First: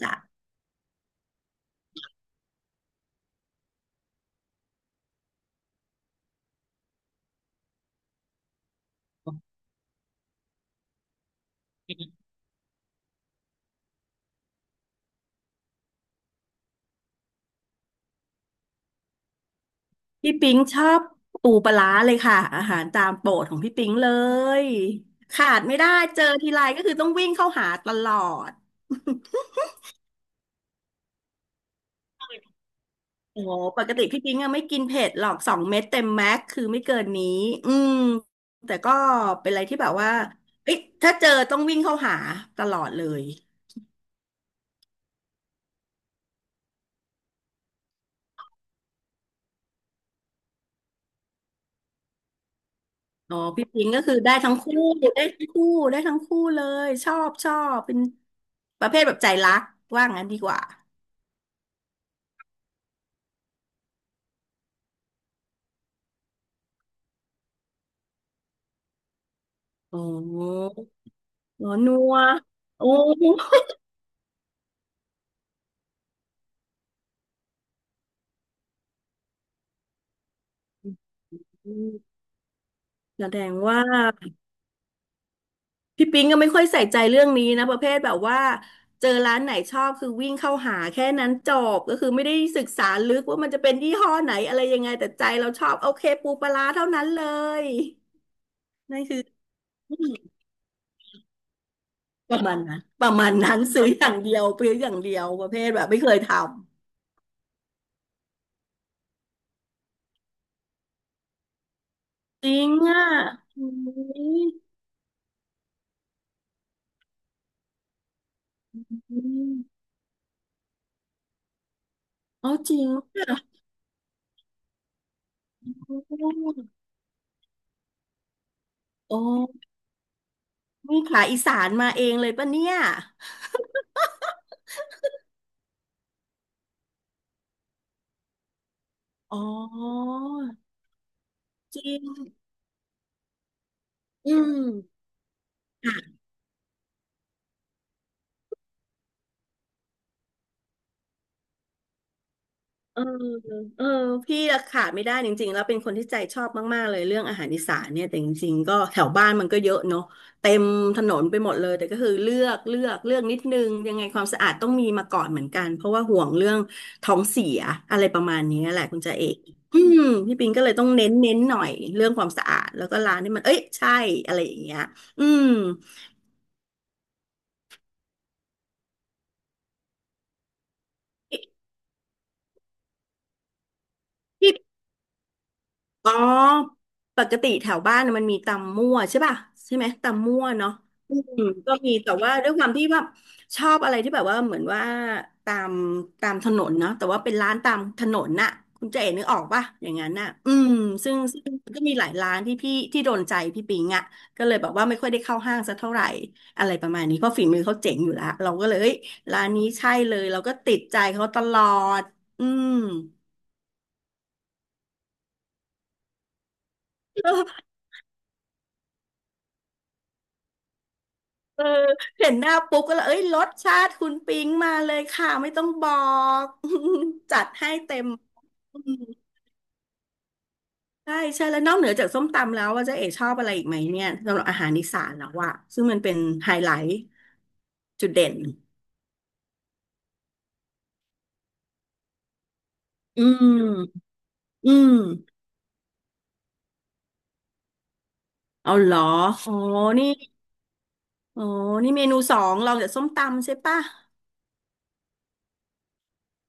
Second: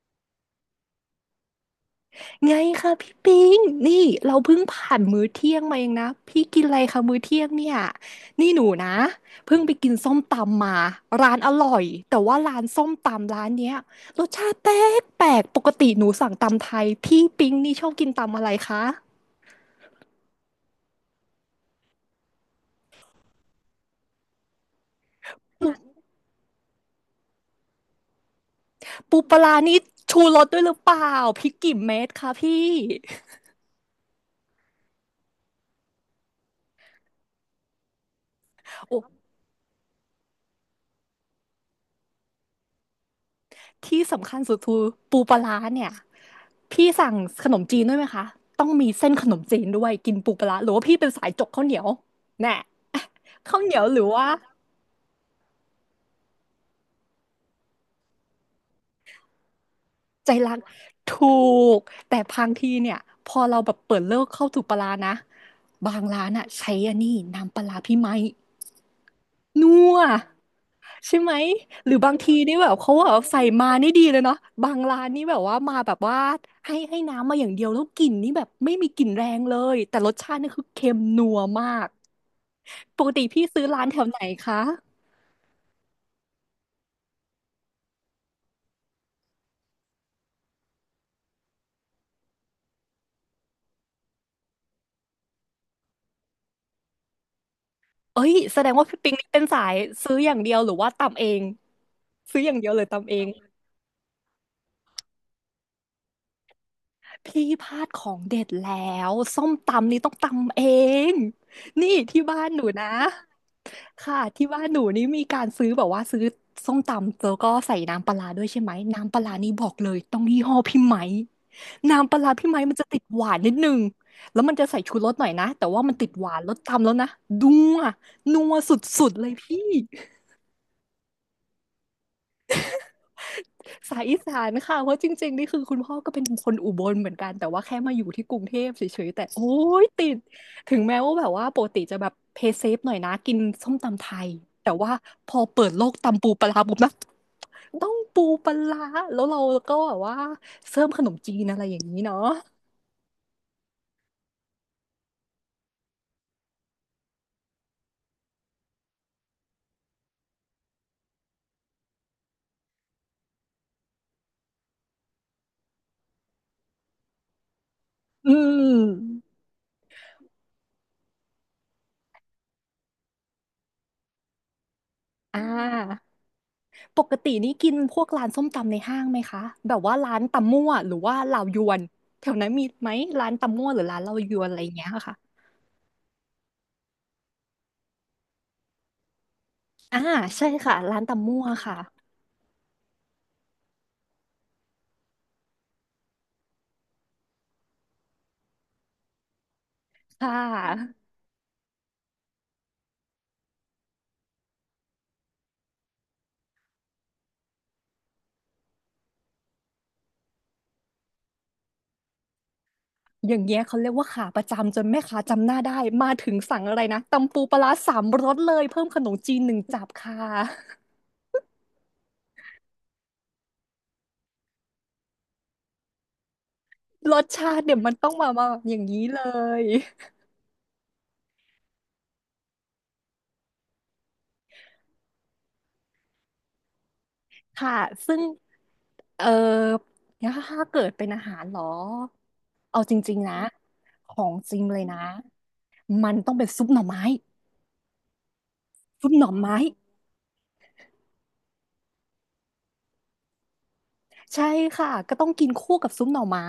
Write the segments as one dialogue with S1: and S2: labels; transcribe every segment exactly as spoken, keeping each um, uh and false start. S1: จ้ะ
S2: ไงคะพี่ปิงนี่เราเพิ่งผ่านมื้อเที่ยงมาเองนะพี่กินอะไรคะมื้อเที่ยงเนี่ยนี่หนูนะเพิ่งไปกินส้มตำมาร้านอร่อยแต่ว่าร้านส้มตำร้านเนี้ยรสชาติแปลกแปลกปกติหนูสั่งตำไทยพี่ปิงนี่ชอบกินตำอะไรคะ
S1: พี่ปิ๊งชอบปูปลาร้าเลยค่ะอาหารตามโปรดของพี่ปิ๊งเลยขาด
S2: ปู
S1: ไม่ได้เจอทีไรก็คือต้องวิ่งเข้าหาตลอด
S2: ปูปลา ร้านี่ชูรสด้วยหรือเปล่าพริกกี่เม็ดคะพี่
S1: โอ้โหปกติพี่ปิ๊งอะไม่กินเผ็ดหรอกสองเม็ดเต็มแม็กคือไม่เกินนี้อืมแต่ก็
S2: โอ้
S1: เป็นอะไรที่แบบว่าเอ้ยถ้าเจอต้องวิ่งเข้าหาตลอดเลย
S2: ที่สำคัญสุดคือปูปลาร้าเนี่ยพี่สั่งขนมจีนด้วยไหมคะต้องมีเส้นขนมจีนด้วยกินปูปลาร้าหรือว่าพี่เป็นสายจกข้าวเหนียวแน่
S1: อ๋อ
S2: ข้าว
S1: พี่
S2: เหนียว
S1: ปิ๊ง
S2: ห
S1: ก็
S2: รือ
S1: คือ
S2: ว่า
S1: ได้ทั้งคู่ได้ทั้งคู่ได้ทั้งคู่เลยชอบชอบเป็นประเภทแบบใจรักว่างั้น
S2: ใจ
S1: ดีก
S2: รัก
S1: ว่า
S2: ถูกแต่บางทีเนี่ยพอเราแบบเปิดเลิกเข้าถูกปลาร้านะบางร้านอะใช้อันนี้น้ำปลาร้าพี่ไม้ นัว
S1: โอ้
S2: ใช่ไหม
S1: หรอ
S2: หรื
S1: นั
S2: อบา
S1: ว
S2: งทีนี่แบบ
S1: โอ้
S2: เขาแบบใส่มานี่ดีเลยเนาะบางร้านนี่แบบว่ามาแบบว่าให้ให้น้ำมาอย่างเดียวแล้วกลิ่นนี่แบบไม่มีกลิ่นแรงเลยแต่รสชาตินี่คือเค็มนัวมา
S1: อื
S2: ก
S1: ม
S2: ปกติ
S1: แสด
S2: พี่
S1: ง
S2: ซื้อ
S1: ว่า
S2: ร้านแถวไหนคะ
S1: พี่ปิ๊งก็ไม่ค่อยใส่ใจเรื่องนี้นะประเภทแบบว่าเจอร้านไหนชอบคือวิ่งเข้าหาแค่นั้นจบก็คือไม่ได้ศึกษาลึกว่ามันจะเป็นยี่ห้อไหนอะไรยังไงแต่ใจเราชอบโอเคปูปลาร้าเท่านั้นเลย
S2: เอ้ยแสดงว่าพี่
S1: นั่น
S2: ปิง
S1: คือ
S2: นี่เป็นสายซื้ออย่างเดียวหรือว่าตำเอง
S1: ป
S2: ซื้อ
S1: ระ
S2: อ
S1: มา
S2: ย่าง
S1: ณ
S2: เดียว
S1: นั้
S2: เล
S1: น
S2: ย
S1: ป
S2: ตำ
S1: ระ
S2: เอง
S1: มาณนั้นซื้ออย่างเดียวซื้ออย่างเดียวประเภทแบบไม่เคยทำ
S2: พี่พลาดของเด็ดแล้วส้มตำนี่ต้องตำเองนี่ที่บ้า
S1: จ
S2: น
S1: ริ
S2: หนู
S1: ง
S2: นะ
S1: อ่ะอื
S2: ค่ะที่บ้าน
S1: ม
S2: หนูนี่มีการซื้อแบบว่าซื้อส้มตำแล้วก็ใส่น้ำปลาร้าด้วยใช่ไหม
S1: อ
S2: น้ำปลาร้านี่
S1: ม
S2: บอกเลยต้องยี่ห้อพี่ไหมน้ำปลาร้าพี่
S1: อ๋อ
S2: ไหม
S1: จ
S2: มัน
S1: ริ
S2: จะ
S1: ง
S2: ติดหวานนิด
S1: อ่ะ
S2: นึงแล้วมันจะใส่ชูรสหน่อยนะแต่ว่ามันติดหวานรสตำแล้วนะนัวนัวสุด
S1: โอ
S2: ๆเลยพี่
S1: ้ นี่ขาอีสานมาเองเลยปะเนี่ย
S2: สายอีสานค่ะเพราะจริงๆนี่คือคุณพ่อก็เป็นคนอุบลเหมือนกันแต่ว่าแค่มาอยู่ที่กรุงเทพเฉยๆแต่
S1: อ๋อ
S2: โอ้ยติดถึงแม้ว่าแบบว่าปก
S1: จ
S2: ติ
S1: ริ
S2: จะแบบ
S1: ง
S2: เพย์เซฟหน่อยนะกินส้มตำไทย
S1: อื
S2: แต่ว่า
S1: ม
S2: พอเปิดโลก
S1: ค่ะ
S2: ตำปูปลาร้าปุ๊บนะต้องปูปลาร้าแล้วเราก็แบบว่าเสริมขนมจีนอะไรอย่างนี้เนาะ
S1: เออเออพี่อะขาดไม่ได้จริงๆแล้วเป็นคนที่ใจชอบมากๆเลยเรื่องอาหารอีสานเนี่ยแต่จริงๆก็แถวบ้านมันก็เยอะเนาะเต็มถนนไปหมดเลยแต่ก็คือเลือกเลือกเลือกนิดนึงยังไงความสะอาดต้องมีมาก่อนเหมือนกันเพราะว่าห่วงเรื่องท้องเสียอะไรประ
S2: อื
S1: มาณนี้แหละคุณจ่าเอ
S2: ม
S1: กอืมพี่ปิงก็เลยต้องเน้นเน้นหน่อยเรื่องความสะอาดแล้วก็ร้านที่มันเอ้ยใช่อะไรอย่างเงี้ยอื
S2: อ่
S1: ม
S2: าปกตินี่กินพวกร้านส้มตำในห้างไหมคะแบบว่าร้านตำมั่วหรือว่าเหล่ายวนแถวนั้นมีไหมร้านตำมั่วหรือร้านเหล่ายวน
S1: พี่
S2: อะไรอย่างเงี้ยค่ะ
S1: อ๋อปกติแถวบ้านน่ะมันมีตำมั่วใช่ป่ะใช่ไหม
S2: อ่า
S1: ตำมั่ว
S2: ใช่
S1: เนาะ
S2: ค่ะร้าน
S1: อื
S2: ตำ
S1: ม
S2: มั่ว
S1: ก็
S2: ค่ะ
S1: มีแต่ว่าด้วยความที่แบบชอบอะไรที่แบบว่าเหมือนว่าตามตามถนนเนาะแต่ว่าเป็นร้านตามถนนน่ะคุณเจ๋นึกออกป่ะอย่างนั้นน่ะ
S2: ค่ะ
S1: อืมซึ่งซึ่งก็มีหลายร้านที่พี่ที่โดนใจพี่ปิงอ่ะก็เลยแบบว่าไม่ค่อยได้เข้าห้างสักเท่าไหร่อะไรประมาณนี้เพราะฝีมือเขาเจ๋งอยู่แล้วเราก็เลยเอ้ยร้านนี้ใช่เลยเราก็ติดใจเขาตลอดอืม
S2: อย่างเงี้ยเขาเรียกว่าขาประจำจนแม่ค้าจำหน้าได้มาถึงสั่งอะไรนะตำปูปลาร้าสามรสเลยเพิ่มขนมจีนหนึ่งจับค่ะ
S1: เออเห็นหน้าปุ๊บก็เลยเอ้ยรสชาติคุณปิ๊งมาเลยค่ะไม่ต้องบอก
S2: รส
S1: จัด
S2: ชาติ
S1: ให้
S2: เดี๋ยวมัน
S1: เต็ม
S2: ต้องมามาแบบอ
S1: อื
S2: ย่างนี้
S1: ม
S2: เลย
S1: ใช่ใช่แล้วนอกเหนือจากส้มตำแล้วว่าเจ๊เอ๋ชอบอะไรอีกไหมเนี่ยสำหรับอาหารอีสานแล้วว่าซึ่งมันเป็นไฮไลท์
S2: ค่ะ
S1: จุด
S2: ซึ่ง
S1: เด่น
S2: เออเนี่ยถ้าเกิดเป็นอาหารเหรอเอาจริง
S1: อื
S2: ๆนะ
S1: ม
S2: ของจริง
S1: อื
S2: เลย
S1: ม
S2: นะมันต้องเป็นซุปหน่อไม้
S1: เอาเหรอ
S2: ซุปหน่อ
S1: อ๋อ
S2: ไม้
S1: นี่อ๋อนี่เมนูสองรองจากส้มตำใช่ปะ
S2: ใช่ค่ะก็ต้องกินคู่กับซุปหน่อไม้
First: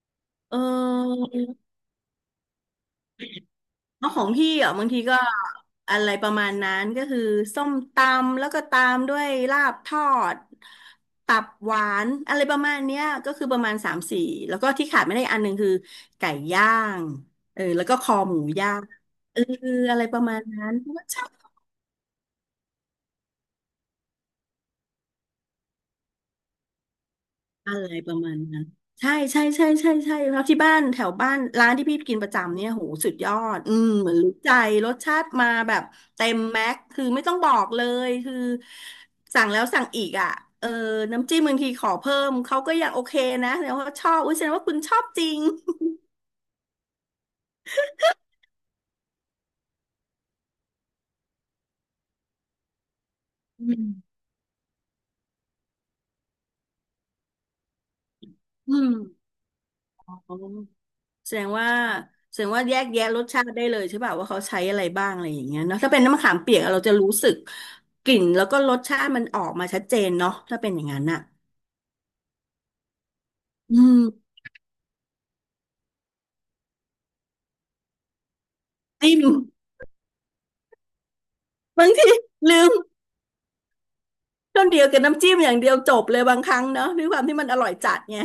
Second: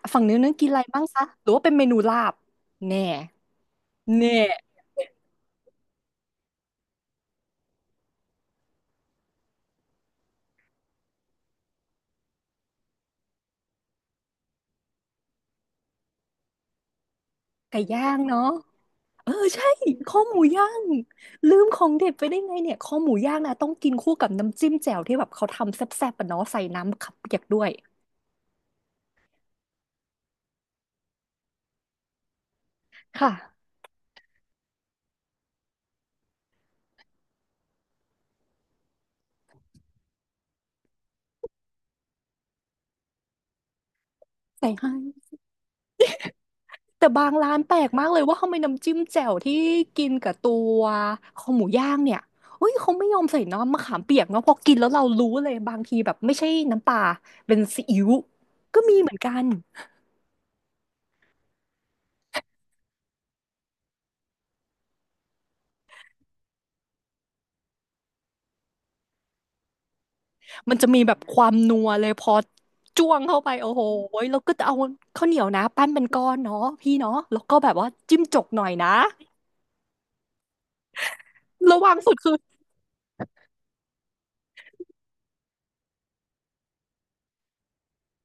S2: อ่ะฝั่งนู้นนั้
S1: เ
S2: นกินอะไรบ้างคะหรือว่า
S1: ออ
S2: เป็นเมนูลาบแน่
S1: แล้วขอ
S2: แน่
S1: งพี่อ่ะบางทีก็อะไรประมาณนั้นก็คือส้มตำแล้วก็ตามด้วยลาบทอดตับหวานอะไรประมาณเนี้ยก็คือประมาณสามสี่แล้วก็ที่ขาดไม่ได้อันหนึ่งคือไก่ย่างเออ
S2: ไก่
S1: แล้วก็
S2: ย่า
S1: คอ
S2: ง
S1: หมู
S2: เนาะ
S1: ย่าง
S2: เออ
S1: เออ
S2: ใช่
S1: อะไรป
S2: ข้อ
S1: ระ
S2: ห
S1: มา
S2: มู
S1: ณ
S2: ย่า
S1: นั้น
S2: งลืมของเด็ดไปได้ไงเนี่ยข้อหมูย่างนะต้องกินคู่กับน้ำจิ้มแจ่วที่แบบเขาทำแซ่บๆปะเนาะใส่น้ำขับเปียกด้วย
S1: อะไรประมาณนั้นใช่ใช่ใช่ใช่ใช่ครับที่บ้านแถวบ้านร้านที่พี่กินประจำเนี่ยโหสุดยอด
S2: ค่ะ
S1: อืมเหมือนรู้ใจรสชาติมาแบบเต็มแม็กคือไม่ต้องบอกเลยคือสั่งแล้วสั่งอีกอ่ะเออน้ำจิ้มบางทีขอเพิ่มเขาก็ยังโอเคนะแสดงว่าชอบอุ้ยแสดงว่า
S2: ใส่
S1: คุณ
S2: ให้
S1: ชอบจริง
S2: แต่บางร้านแปลกมากเลยว่าทำไมน้ำจิ้มแจ่วที่กินกับตัวคอหมูย่างเนี่ยเฮ้ยเขาไม่ยอมใส่
S1: อื
S2: น้ำมะขาม
S1: ม
S2: เปียกเนาะพอกินแล้วเรารู้เลยบางทีแบบไม่ใช่น้ำปลาเป็นซีอิ๊ว
S1: อื
S2: ก็
S1: ม
S2: มีเหมือนกัน
S1: อ๋อ แสดงว่าแสดงว่าแยกแยะรสชาติได้เลยใช่ป่ะว่าเขาใช้อะไรบ้างอะไรอย่างเงี้ยเนาะถ้าเป็นน้ำมะขามเปียกเราจะรู้สึกกลิ่นแล้วก็รสชาติมันออกมาชัดเจนเนาะถ้าเป็น
S2: มัน
S1: อย่า
S2: จะ
S1: ง
S2: มี
S1: นั้น
S2: แบบ
S1: น่ะ
S2: ความนัวเลยพอจ้วงเข้าไปโอ้
S1: อื
S2: โห
S1: ม
S2: แล้วก็จะเอาข้าวเหนียวนะปั้นเป็นก้อนเนาะพี่เนาะแล้วก็แบบว่าจิ้มจกหน่อยนะ
S1: จิ้ม
S2: ระ
S1: บาง
S2: วัง
S1: ที
S2: สุดคือ
S1: ลืมต้นเดียวกับน้ำจิ้มอย่างเดียวจบเลยบางครั้งเนาะด้วยความที่มันอร่อยจัดไง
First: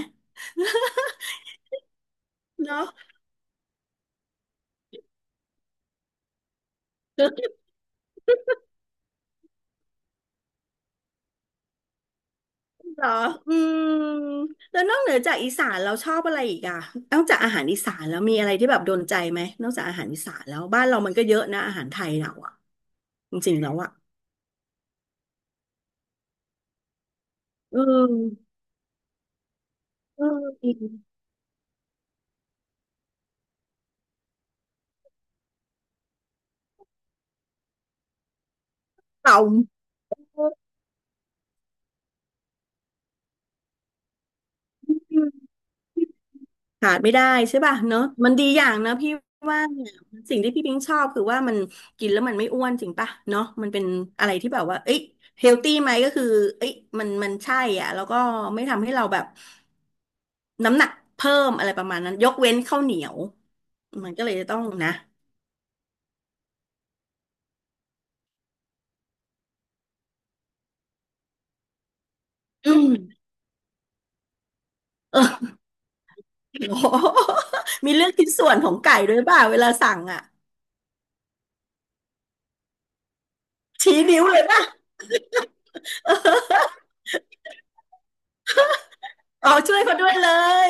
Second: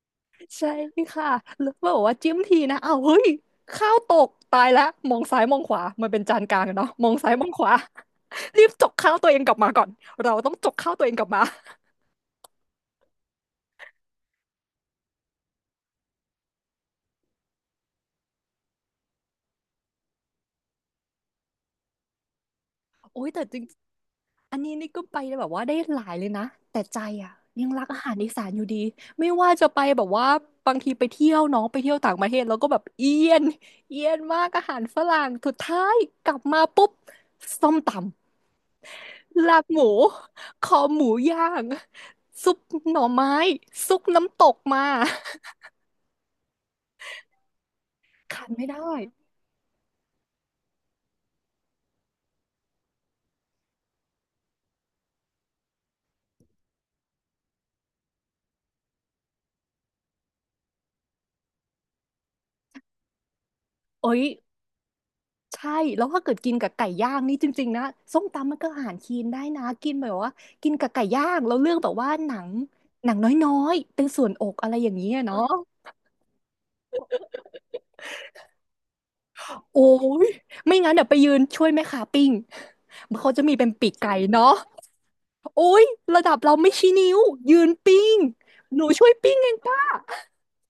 S2: ใช่ค่ะแล้วบอกว่าจิ้มทีนะ
S1: เนาะ
S2: อ้าวเฮ้ยข้าวตกตายแล้วมองซ้ายมองขวามันเป็นจานกลางอะเนาะมองซ้ายมอ
S1: เ
S2: งขวา รีบจกข้าวตัวเองกลับมาก่อน เราต้องจกข้าวตัวเองกลับมา
S1: หรออืมแล้วนอกเหนือจากอีสานเราชอบอะไรอีกอะนอกจากอาหารอีสานแล้วมีอะไรที่แบบโดนใจไหมนอกจากอาหารอีสานแล้วบ้านเรามันก็เยอะนะอาหารไทยเราอะ
S2: โอ้ย
S1: จ
S2: แต่
S1: ริ
S2: จ
S1: ง
S2: ริ
S1: ๆ
S2: ง
S1: แล้วอะ
S2: อันนี้นี่ก็ไปแบบว่าได้หลายเลยนะแต่ใจอ่ะยัง
S1: อื
S2: รักอาหารอีสาน
S1: ม
S2: อยู่ดีไม่ว่าจะไปแบบ
S1: อื
S2: ว่าบางทีไป
S1: ม
S2: เที่ยวเน้องไปเที่ยวต่างประเทศแล้วก็แบบเอียนเอียนมากอาหารฝรั่งสุดท้ายกลับมาปุ๊บส้มตำ
S1: เต่า
S2: ลาบหมูคอหมูย่างซุปหน่อไม้ซุปน้ำตกมา
S1: ขาดไม่ได้ใช่ป่ะเนอะมัน
S2: ขา
S1: ดี
S2: ด
S1: อ
S2: ไม่
S1: ย่าง
S2: ได้
S1: นะพี่ว่าเนี่ยสิ่งที่พี่พิงชอบคือว่ามันกินแล้วมันไม่อ้วนจริงป่ะเนอะมันเป็นอะไรที่แบบว่าเอ้ยเฮลตี้ไหมก็คือเอ้ยมันมันใช่อ่ะแล้วก็ไม่ทำให้เราแบบน้ำหนักเพิ่มอะไรประมาณนั้นยกเว้นข้าวเหนียว
S2: โอ้
S1: มัน
S2: ย
S1: ก็เลยจะต้องนะ
S2: ใช่แล้วถ้าเกิดกินกับไก่ย่างนี่จริงๆนะส้มตำมันก็อาหารคีนได้นะกินแบบว่ากินกับไก่ย่างแล้วเลือกแบบว่าหนัง
S1: อื
S2: หนัง
S1: ม
S2: น้อยๆเป็นส่วนอกอะไรอย่างนี้ย
S1: เอ
S2: เนาะ
S1: อโอ้โหมีเรื่องชิ้นส่วนของไก่ด้วยป่ะเวลา
S2: โอ้
S1: สั่งอ่ะ
S2: ยไม่งั้นเดี๋ยวไปยืนช่วยแม่ค้าปิ้งเขาจะมีเป็นปีก
S1: ชี้
S2: ไก่
S1: นิ้วเลย
S2: เนาะ
S1: ป่ะ
S2: โอ้ยระดับเราไม่ ชี้นิ้วยืนปิ้งหนูช่วยปิ้งเอ
S1: อ๋อ
S2: ง
S1: ช่ว
S2: ป้า
S1: ยเขาด้วยเลย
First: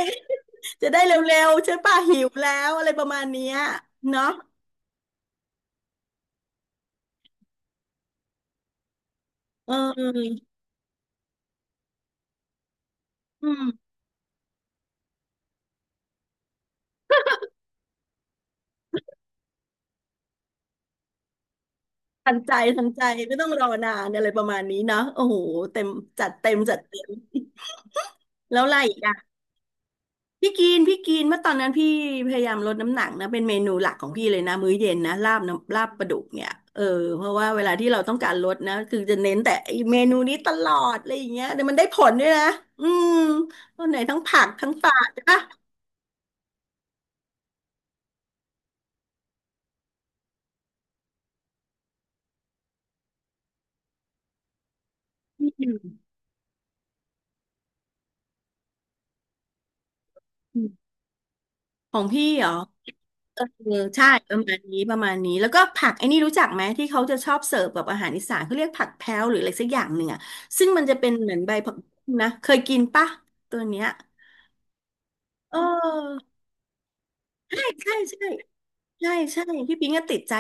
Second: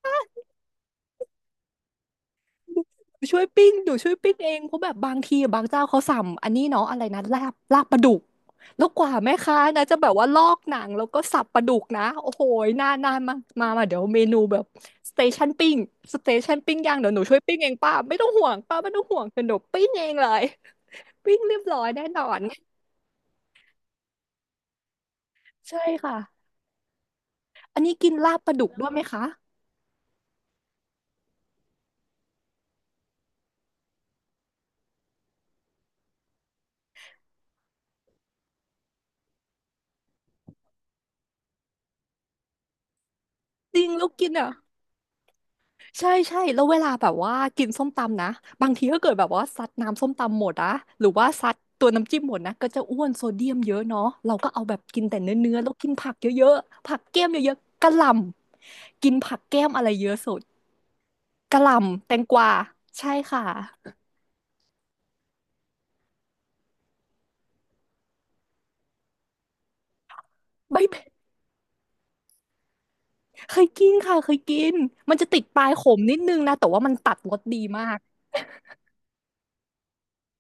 S1: จะได้เร็วๆใช่ป่ะหิวแล้วอะไรประมาณ
S2: ช่ว
S1: เนี้
S2: ย
S1: ย
S2: ปิ้งหนูช่วย
S1: เนาะ
S2: ปิ้งเองเพราะแบบบางทีบางเจ้าเขาสั่งอันนี้เนาะอะไรนะลาบลาบปลาดุกแล้วกว่าแม่ค้า
S1: เ
S2: นะจะแบบว่าล
S1: ออ
S2: อกหนังแล้วก็สับปลาดุกนะโอ้โหนานนานมา
S1: อืม
S2: มามาเดี๋ยวเมนูแบบสเตชันปิ้งสเตชันปิ้งย่างเดี๋ยวหนูช่วยปิ้งเองป้าไม่ต้องห่วงป้าไม่ต้องห่วงเดี๋ยวหนูปิ้งเองเลยปิ้งเรียบร้อยแน่นอ
S1: ทัน
S2: น
S1: ใจทันใจไม่ต้องรอนานอะไรประมาณนี้เนาะโอ้โห
S2: ใช่
S1: เต็ม
S2: ค่ะ
S1: จัดเต็มจัดเต็ม
S2: อันนี้กินลาบปลา
S1: แล้
S2: ดุ
S1: ว
S2: ก
S1: อะไร
S2: ด้วย
S1: อี
S2: ไหม
S1: กอ่ะ
S2: คะ
S1: พี่กินพี่กินเมื่อตอนนั้นพี่พยายามลดน้ำหนักนะเป็นเมนูหลักของพี่เลยนะมื้อเย็นนะลาบน้ำลาบปลาดุกเนี่ยเออเพราะว่าเวลาที่เราต้องการลดนะคือจะเน้นแต่ไอ้เมนูนี้ตลอดอะไรอย่างเงี้ยแต่มันได้ผลด้วยนะอืม
S2: จ
S1: ต
S2: ริ
S1: อน
S2: ง
S1: ไหน
S2: แล้ว
S1: ทั้ง
S2: กิน
S1: ผัก
S2: อ่ะ
S1: ทั้งปลาใช่ปะ
S2: ใช่ใช่แล้วเวลาแบบว่ากินส้มตำนะบางทีก็เกิดแบบว่าซัดน้ำส้มตำหมดอะหรือว่าซัดตัวน้ำจิ้มหมดนะก็จะอ้วนโซเดียมเยอะเนาะเราก็เอาแบบกินแต่
S1: อื
S2: เนื้อๆแล้วกิ
S1: ม
S2: นผักเยอะๆผักแก้มเยอะๆกะหล่ำกินผักแก้มอะไรเยอะสุดกะหล่
S1: ของ
S2: ำแตง
S1: พี่
S2: ก
S1: เหร
S2: วา
S1: อ
S2: ใช่
S1: เอ
S2: ค่ะ
S1: อใช่ประมาณนี้ประมาณนี้แล้วก็ผักไอ้นี่รู้จักไหมที่เขาจะชอบเสิร์ฟแบบอาหารอีสานเขาเรียกผักแพ้วหรืออะไรสักอย่างหนึ่งอ่ะซึ่ง
S2: ใบ
S1: มันจะ
S2: เบ
S1: เป็นเหมือนใบผักบุ้งนะเคยกินปะ
S2: เค
S1: ตัว
S2: ย
S1: เนี้
S2: กิ
S1: ย
S2: นค่ะเคยกินมันจะติด
S1: เ
S2: ปลายขมนิด
S1: ออ
S2: นึงนะแต่ว่ามันตัดรสดี
S1: ใช่
S2: มา
S1: ใช่
S2: ก
S1: ใช่ใช่ใช่พี่ปิงก็ติดใจ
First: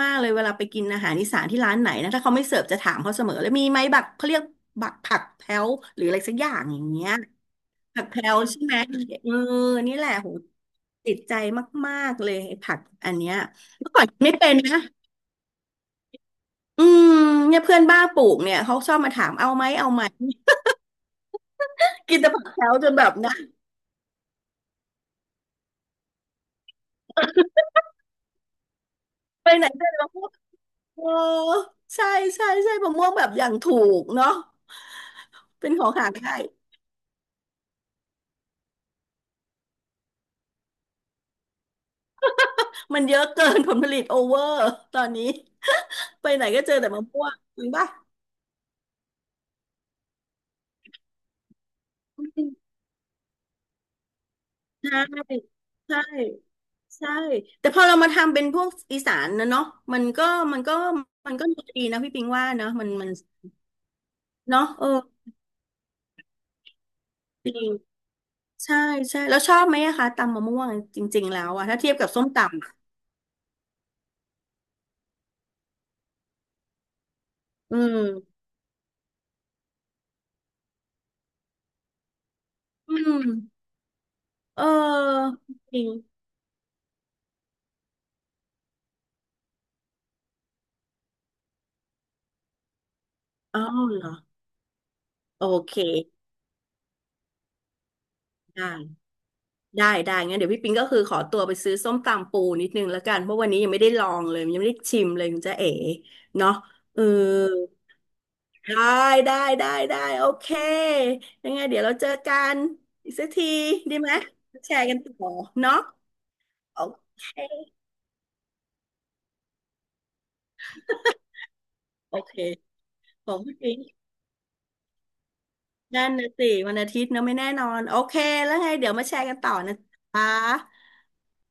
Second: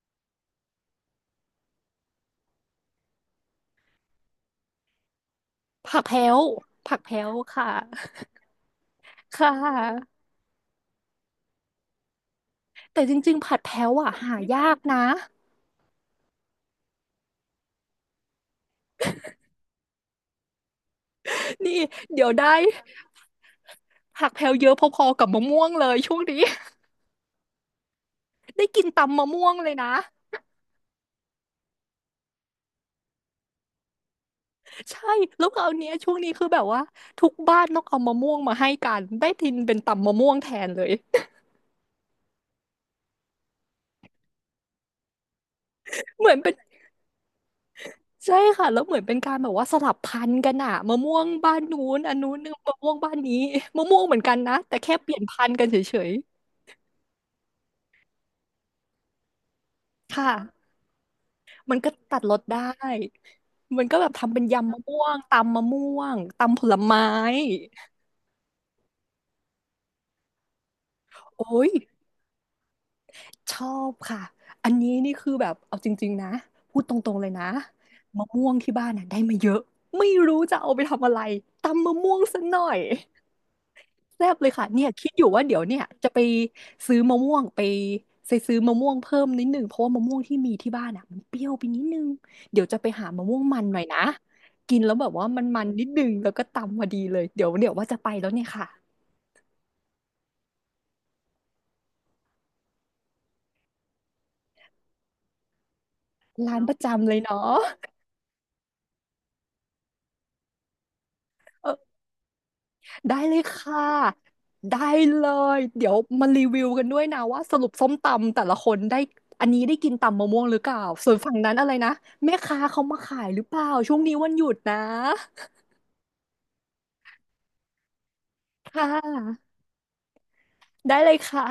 S1: มากๆเลยเวลาไปกินอาหารอีสานที่ร้านไหนนะถ้าเขาไม่เสิร์ฟจะถามเขาเสมอเลยมีไหมบักเขาเรียกบักผักแพ้วห
S2: ผั
S1: รื
S2: ก
S1: ออะไร
S2: แพ้
S1: สัก
S2: ว
S1: อย่างอย่าง
S2: ผัก
S1: เงี้ย
S2: แพ้วค่ะ
S1: ผักแพลวใช่ไหมเออ
S2: ค่
S1: นี่แหละ
S2: ะ
S1: โหติดใจมากๆเลยไอ้ผัก
S2: แต่
S1: อั
S2: จ
S1: นเนี้
S2: ริง
S1: ย
S2: ๆผัดแพ้
S1: เมื่
S2: ว
S1: อก่อน
S2: อ่ะ
S1: กินไม่
S2: หา
S1: เป็น
S2: ยาก
S1: นะ
S2: นะ
S1: อืมเนี่ยเพื่อนบ้าปลูกเนี่ยเขาชอบมาถามเอาไหมเอาไหม
S2: นี่
S1: กิน
S2: เดี๋ย
S1: แต่
S2: ว
S1: ผัก
S2: ได้
S1: แถวจนแบบนะ
S2: ผักแพลวเยอะพอๆกับมะม่วงเลยช่วงนี้ ได้กินตำมะม่
S1: ไป
S2: วง
S1: ไหน
S2: เลย
S1: ไป
S2: นะ
S1: มะม่วงเออใช่ใช่ใช่มะม่วงแบบอย่างถูกเนาะ
S2: ใช่แล้วครา
S1: เป็
S2: ว
S1: นข
S2: เนี้
S1: อ
S2: ย
S1: งหา
S2: ช่วงนี้
S1: ง่าย
S2: คือแบบว่าทุกบ้านต้องเอามะม่วงมาให้กันได้ทินเป็นตำมะม่วงแทนเลย
S1: มันเยอะเกินผลผลิตโอเวอร์ตอนนี้
S2: เห
S1: ไป
S2: มือน
S1: ไหน
S2: เป็น
S1: ก็เจอแต่มะม่วงจริงปะ
S2: ใช่ค่ะแล้วเหมือนเป็นการแบบว่าสลับพันธุ์กันอะมะม่วงบ้านนู้นอันนู้นนึงมะม่วงบ้านนี้มะม่วงเหมือนกันนะแต่แค่
S1: ใช่
S2: เปลี่ยนพันธุ์กันเฉ
S1: ใช่
S2: ย
S1: ใช่แต่พอเรามาทำเป็นพวกอีสานนะเนาะมัน
S2: ๆ
S1: ก็
S2: ค่ะ
S1: มันก็มันก็
S2: มัน
S1: ดี
S2: ก็
S1: นะพี่
S2: ตัด
S1: ปิง
S2: รส
S1: ว่า
S2: ได้
S1: เนาะมันมัน
S2: มันก็แบบทำเป็น
S1: เนาะ
S2: ยำมะ
S1: เออ
S2: ม่วงตำมะม่วงตำผลไม้
S1: ดี ใช่ใช่แล้วชอบไหมอะคะตำมะม่วงจริงๆแล้ว
S2: โอ้
S1: อะ
S2: ย
S1: ถ้าเทียบกับส้มตำอะ
S2: ชอบค่ะ อันนี้นี่คือแบบเอาจริงๆนะพูดตรงๆเลยนะ
S1: อื
S2: มะ
S1: ม
S2: ม่วงที่บ้านน่ะได้มาเยอะไม่รู้จะเอาไปทำอะไรตำมะม่วงซะหน่อย
S1: อืม
S2: แซ่บเลย
S1: เ
S2: ค่ะเนี่ยคิดอยู่
S1: ออ
S2: ว่าเดี๋ยว
S1: จ
S2: เนี่ย
S1: ริ
S2: จะ
S1: ง
S2: ไปซื้อมะม่วงไปไปซื้อมะม่วงเพิ่มนิดนึงเพราะว่ามะม่วงที่มีที่บ้านอ่ะมันเปรี้ยวไปนิดนึงเดี๋ยวจะไปหามะม่วงมั
S1: อ้า
S2: นหน่อ
S1: ว
S2: ย
S1: เห
S2: นะ
S1: รอ
S2: กินแล้วแบบว่ามั
S1: โอ
S2: นมัน
S1: เค
S2: นิดนึงแล้วก็ตำพอดีเลยเดี๋ยวเดี๋ยวว่าจะไปแล้วเนี่ยค่ะ
S1: ได้ได้ได้งั้นเดี๋ยวพี่ปิงก็คือขอตัวไปซื้อส้มตำปูนิดนึงแล้วกันเพราะวันนี้ยังไม่ได้ลองเลยยังไม่ได้ชิมเลยคุณจ๊ะเอ๋เนาะ
S2: ร้านประ
S1: เออ
S2: จำเลยเนาะ
S1: ได้ได้ได้ได้โอเคยังไง
S2: เออ
S1: เดี๋ยวเราเจอกันอีก
S2: ได้
S1: สัก
S2: เลย
S1: ที
S2: ค่ะ
S1: ดีไหมแช
S2: ได้
S1: ร์กัน
S2: เล
S1: ต่อ
S2: ย
S1: เนาะ
S2: เดี๋ยวมารีวิว
S1: โอ
S2: กันด้วยนะ
S1: เค
S2: ว่าสรุปส้มตำแต่ละคนได้อันนี้ได้กินตำมะม่วงหรือเปล่า ส่วนฝั่งนั้นอะไรนะ
S1: โอ
S2: แม่
S1: เค
S2: ค้าเขามาขา
S1: ข
S2: ย
S1: อ
S2: ห
S1: ง
S2: รือเป
S1: พี่
S2: ล่า
S1: ปิง
S2: ช่วงนี้วันหยุดนะ
S1: นั่นนะสิวันอาทิตย์เนอะไม่แน่นอนโอเคแล้วไง
S2: ค่
S1: เดี๋ยวมาแชร์กันต่อ
S2: ะ
S1: นะคะ
S2: ได้เลยค่ะ